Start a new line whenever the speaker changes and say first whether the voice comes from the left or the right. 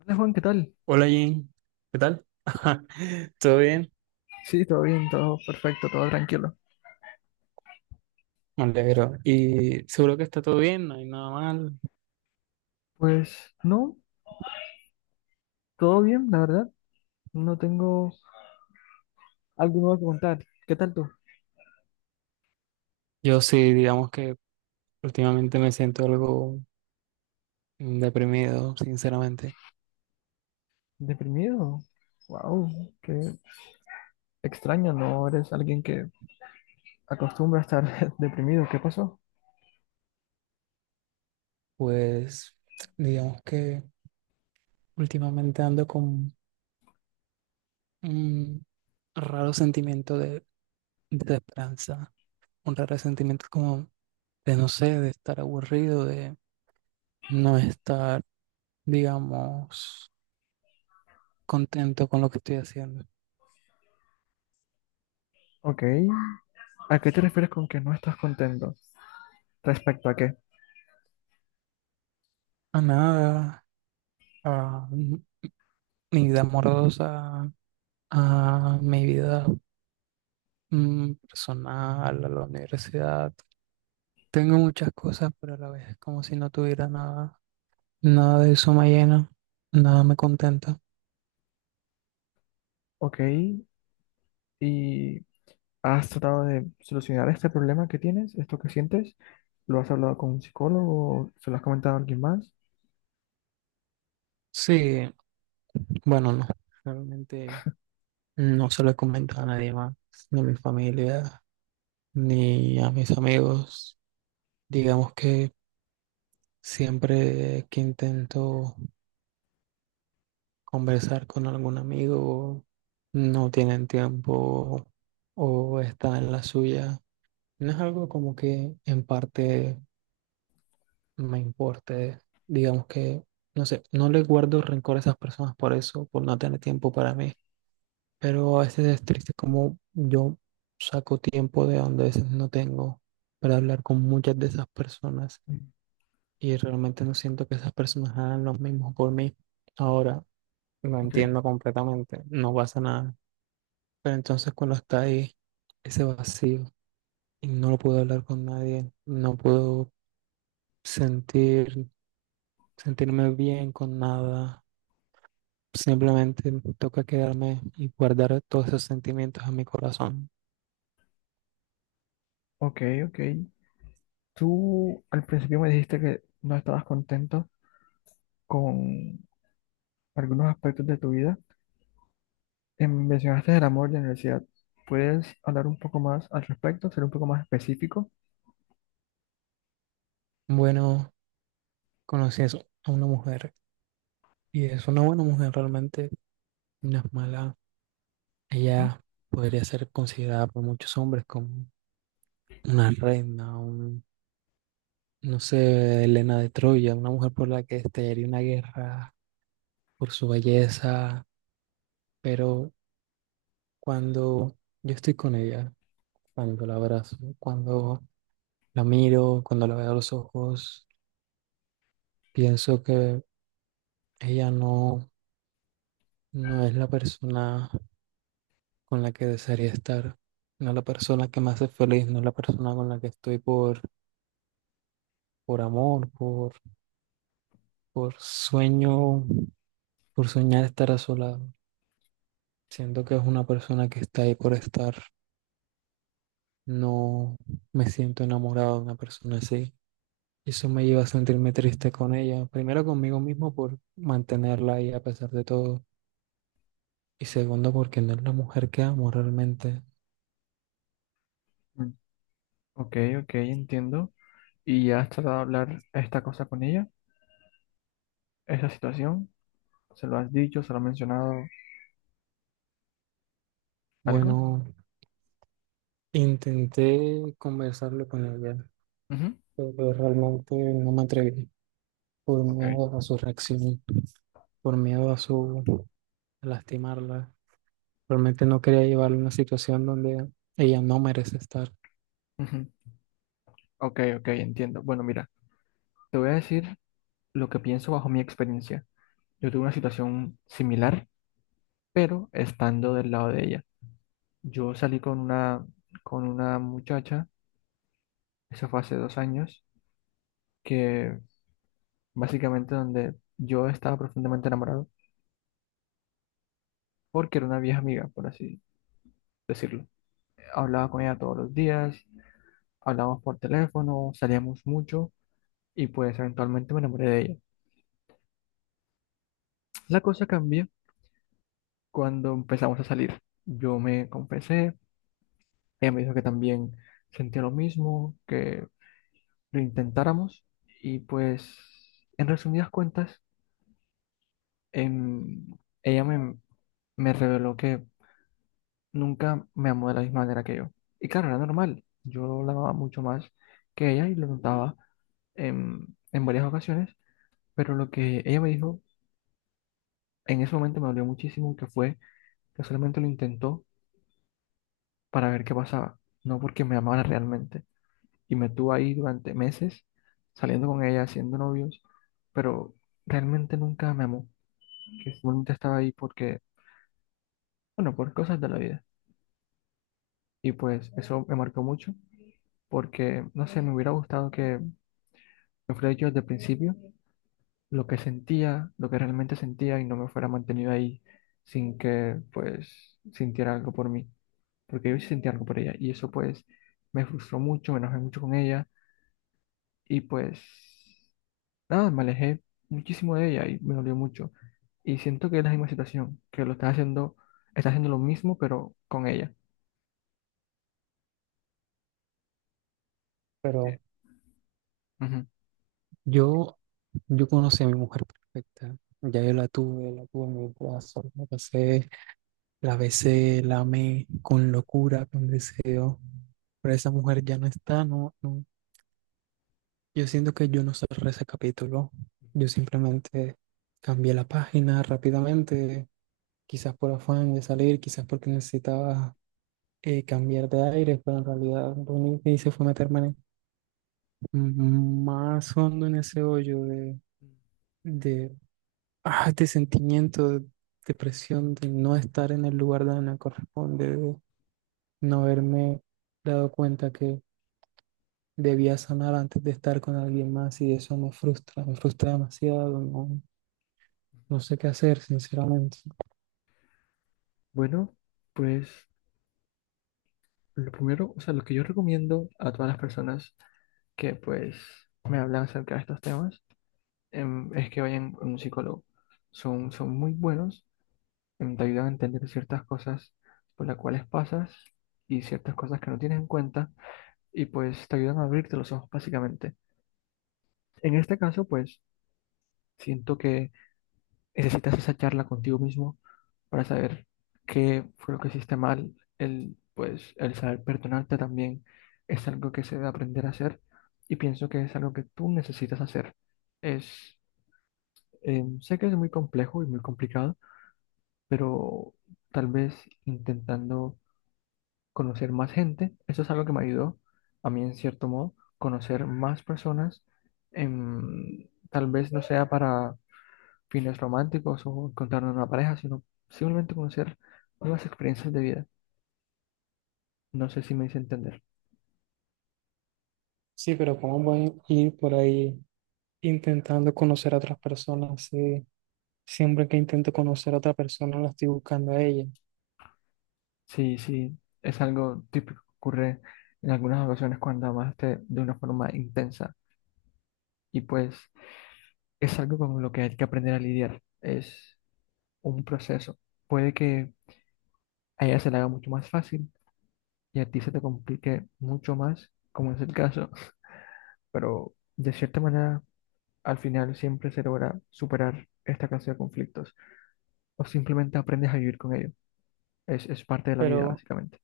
left: Hola Juan, ¿qué tal?
right: Hola Jane, ¿qué tal? ¿Todo bien?
left: Sí, todo bien, todo perfecto, todo tranquilo.
right: Me alegro. Y seguro que está todo bien, no hay nada mal.
left: Pues no, todo bien, la verdad. No tengo algo nuevo que contar. ¿Qué tal tú?
right: Yo sí, digamos que últimamente me siento algo deprimido, sinceramente.
left: ¿Deprimido? Wow, qué extraño, no eres alguien que acostumbra a estar deprimido. ¿Qué pasó?
right: Pues digamos que últimamente ando con un raro sentimiento de desesperanza, un raro sentimiento como de no sé, de estar aburrido, de no estar, digamos, contento con lo que estoy haciendo.
left: Ok, ¿a qué te refieres con que no estás contento? ¿Respecto a qué?
right: A nada, a mi vida amorosa, a mi vida personal, a la universidad. Tengo muchas cosas, pero a la vez es como si no tuviera nada. Nada de eso me llena, nada me contenta.
left: Ok, ¿y has tratado de solucionar este problema que tienes, esto que sientes? ¿Lo has hablado con un psicólogo? ¿Se lo has comentado a alguien más?
right: Sí, bueno, no, realmente no se lo he comentado a nadie más, ni a mi familia, ni a mis amigos. Digamos que siempre que intento conversar con algún amigo, no tienen tiempo o están en la suya. No es algo como que en parte me importe, digamos que, no sé, no le guardo rencor a esas personas por eso, por no tener tiempo para mí, pero a veces es triste como yo saco tiempo de donde a veces no tengo para hablar con muchas de esas personas
left: Mm,
right: y realmente no siento que esas personas hagan lo mismo por mí. Ahora, lo
left: ok.
right: entiendo completamente, no pasa nada. Pero entonces cuando está ahí, ese vacío, y no lo puedo hablar con nadie, no puedo sentir, sentirme bien con nada, simplemente me toca quedarme y guardar todos esos sentimientos en mi corazón.
left: Ok, ok. Tú al principio me dijiste que no estabas contento con algunos aspectos de tu vida. Mencionaste el amor y la universidad. ¿Puedes hablar un poco más al respecto? ¿Ser un poco más específico?
right: Bueno, conocí a a una mujer y es una buena mujer realmente, no es mala.
left: Ujú.
right: Ella podría ser considerada por muchos hombres como una reina, un, no sé, Helena de Troya, una mujer por la que estallaría una guerra por su belleza. Pero cuando yo estoy con ella, cuando la abrazo, cuando la miro, cuando la veo a los ojos, pienso que ella no, no es la persona con la que desearía estar, no es la persona que me hace feliz, no es la persona con la que estoy por amor, por sueño, por soñar estar a su lado. Siento que es una persona que está ahí por estar. No me siento enamorado de una persona así. Eso me lleva a sentirme triste con ella. Primero conmigo mismo por mantenerla ahí a pesar de todo. Y segundo porque no es la mujer que amo realmente.
left: Mm. Ok, ok, entiendo. ¿Y ya has tratado de hablar esta cosa con ella? ¿Esta situación? ¿Se lo has dicho? ¿Se lo has mencionado algo?
right: Bueno, intenté conversarlo con ella,
left: Ujú.
right: pero realmente no me atreví por
left: Ok.
right: miedo a su reacción, por miedo a su a lastimarla. Realmente no quería llevarla a una situación donde ella no merece estar.
left: Ujú. Ok, ok, entiendo. Bueno, mira, te voy a decir lo que pienso bajo mi experiencia. Yo tuve una situación similar, pero estando del lado de ella. Yo salí con una muchacha, eso fue hace 2 años, que básicamente donde yo estaba profundamente enamorado, porque era una vieja amiga, por así decirlo. Hablaba con ella todos los días, hablábamos por teléfono, salíamos mucho y pues eventualmente me enamoré de ella. La cosa cambió cuando empezamos a salir. Yo me confesé, ella me dijo que también sentía lo mismo, que lo intentáramos y pues en resumidas cuentas em, ella me reveló que nunca me amó de la misma manera que yo. Y claro, era normal, yo la amaba mucho más que ella y lo notaba en varias ocasiones, pero lo que ella me dijo en ese momento me dolió muchísimo, que fue que solamente lo intentó para ver qué pasaba, no porque me amara realmente. Y me tuvo ahí durante meses saliendo con ella, haciendo novios, pero realmente nunca me amó, que simplemente estaba ahí porque, bueno, por cosas de la vida. Y pues eso me marcó mucho porque, no sé, me hubiera gustado que me fuera dicho desde el principio lo que sentía, lo que realmente sentía y no me fuera mantenido ahí sin que, pues, sintiera algo por mí. Porque yo sí sentía algo por ella y eso, pues, me frustró mucho, me enojé mucho con ella y, pues, nada, me alejé muchísimo de ella y me dolió mucho. Y siento que es la misma situación, que lo estás haciendo lo mismo pero con ella.
right: Pero
left: Ujú.
right: yo, yo conocí a mi mujer perfecta. Ya yo la tuve en mi brazo, la pasé. La besé, la amé con locura, con deseo. Pero esa mujer ya no está, no, no. Yo siento que yo no cerré ese capítulo. Yo simplemente cambié la página rápidamente, quizás por afán de salir, quizás porque necesitaba cambiar de aire, pero en realidad lo único que hice fue meterme más hondo en ese hoyo de, de sentimiento, de depresión, de no estar en el lugar donde me corresponde, no haberme dado cuenta que debía sanar antes de estar con alguien más y eso me frustra demasiado, no, no sé qué hacer, sinceramente.
left: Bueno, pues lo primero, o sea, lo que yo recomiendo a todas las personas que pues me hablan acerca de estos temas es que vayan a un psicólogo. Son muy buenos, te ayudan a entender ciertas cosas por las cuales pasas y ciertas cosas que no tienes en cuenta y pues te ayudan a abrirte los ojos básicamente. En este caso, pues siento que necesitas esa charla contigo mismo para saber qué fue lo que hiciste mal. El, pues, el saber perdonarte también es algo que se debe aprender a hacer y pienso que es algo que tú necesitas hacer. Es, sé que es muy complejo y muy complicado, pero tal vez intentando conocer más gente, eso es algo que me ayudó a mí en cierto modo, conocer más personas, tal vez no sea para fines románticos o encontrar una pareja, sino simplemente conocer nuevas experiencias de vida. No sé si me hice entender.
right: Sí, pero ¿cómo voy a ir por ahí intentando conocer a otras personas? Sí, siempre que intento conocer a otra persona la estoy buscando a ella.
left: Sí, sí, es algo típico que ocurre en algunas ocasiones cuando amaste de una forma intensa y pues es algo con lo que hay que aprender a lidiar. Es un proceso. Puede que a ella se le haga mucho más fácil y a ti se te complique mucho más, como es el caso, pero de cierta manera al final siempre se logra superar esta clase de conflictos, o simplemente aprendes a vivir con ello. Es parte de la vida,
right: Pero,
left: básicamente.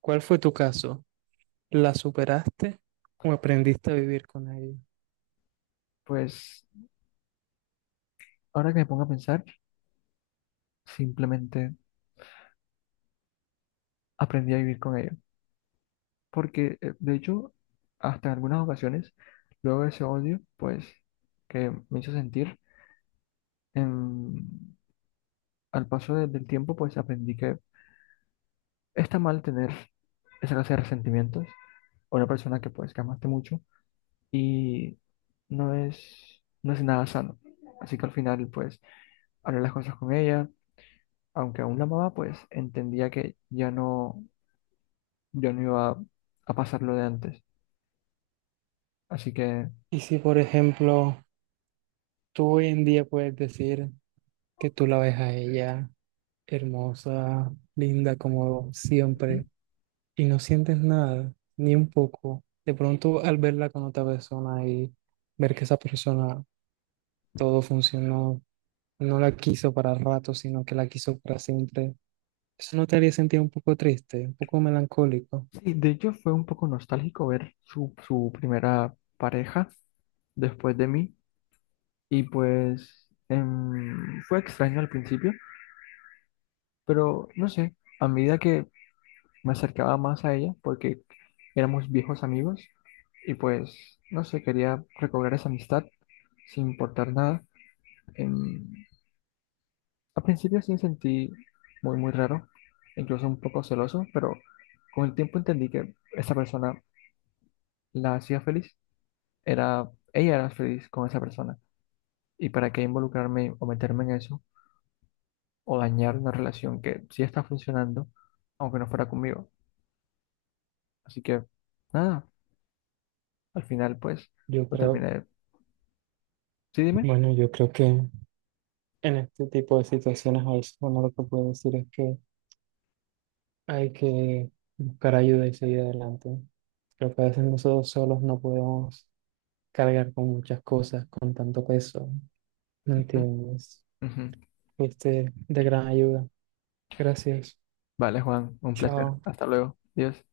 right: ¿cuál fue tu caso? ¿La superaste o aprendiste a vivir con ella?
left: Pues ahora que me pongo a pensar, simplemente aprendí a vivir con ello. Porque, de hecho, hasta en algunas ocasiones, luego de ese odio, pues, que me hizo sentir, em, al paso del tiempo, pues aprendí que está mal tener esa clase de resentimientos a una persona que, pues, que amaste mucho y no es nada sano. Así que al final, pues, hablé las cosas con ella aunque aún la amaba, pues entendía que ya no iba a pasar lo de antes. Así que
right: Y si, por ejemplo, tú hoy en día puedes decir que tú la ves a ella hermosa, linda como
left: ujú.
right: siempre, y no sientes nada, ni un poco. De pronto al verla con otra persona y ver que esa persona todo funcionó, no la quiso para rato, sino que la quiso para siempre, eso no te haría sentir un poco triste, un poco melancólico.
left: Sí, de hecho fue un poco nostálgico ver su primera pareja después de mí y pues fue extraño al principio, pero no sé, a medida que me acercaba más a ella, porque éramos viejos amigos y pues no sé, quería recobrar esa amistad sin importar nada. em, Al principio sí me sentí muy, muy raro, incluso un poco celoso, pero con el tiempo entendí que esa persona la hacía feliz. Ella era feliz con esa persona. ¿Y para qué involucrarme o meterme en eso o dañar una relación que sí está funcionando, aunque no fuera conmigo? Así que nada, al final pues
right: Yo
left: lo
right: creo,
left: terminé. Sí, dime.
right: bueno, yo creo que en este tipo de situaciones a veces uno lo que puede decir es que hay que buscar ayuda y seguir adelante. Creo que a veces nosotros solos no podemos cargar con muchas cosas, con tanto peso. ¿Me
left: Ujú,
right: entiendes?
left: ujú.
right: Fuiste de gran ayuda. Gracias.
left: Vale, Juan, un placer.
right: Chao.
left: Hasta luego. Adiós.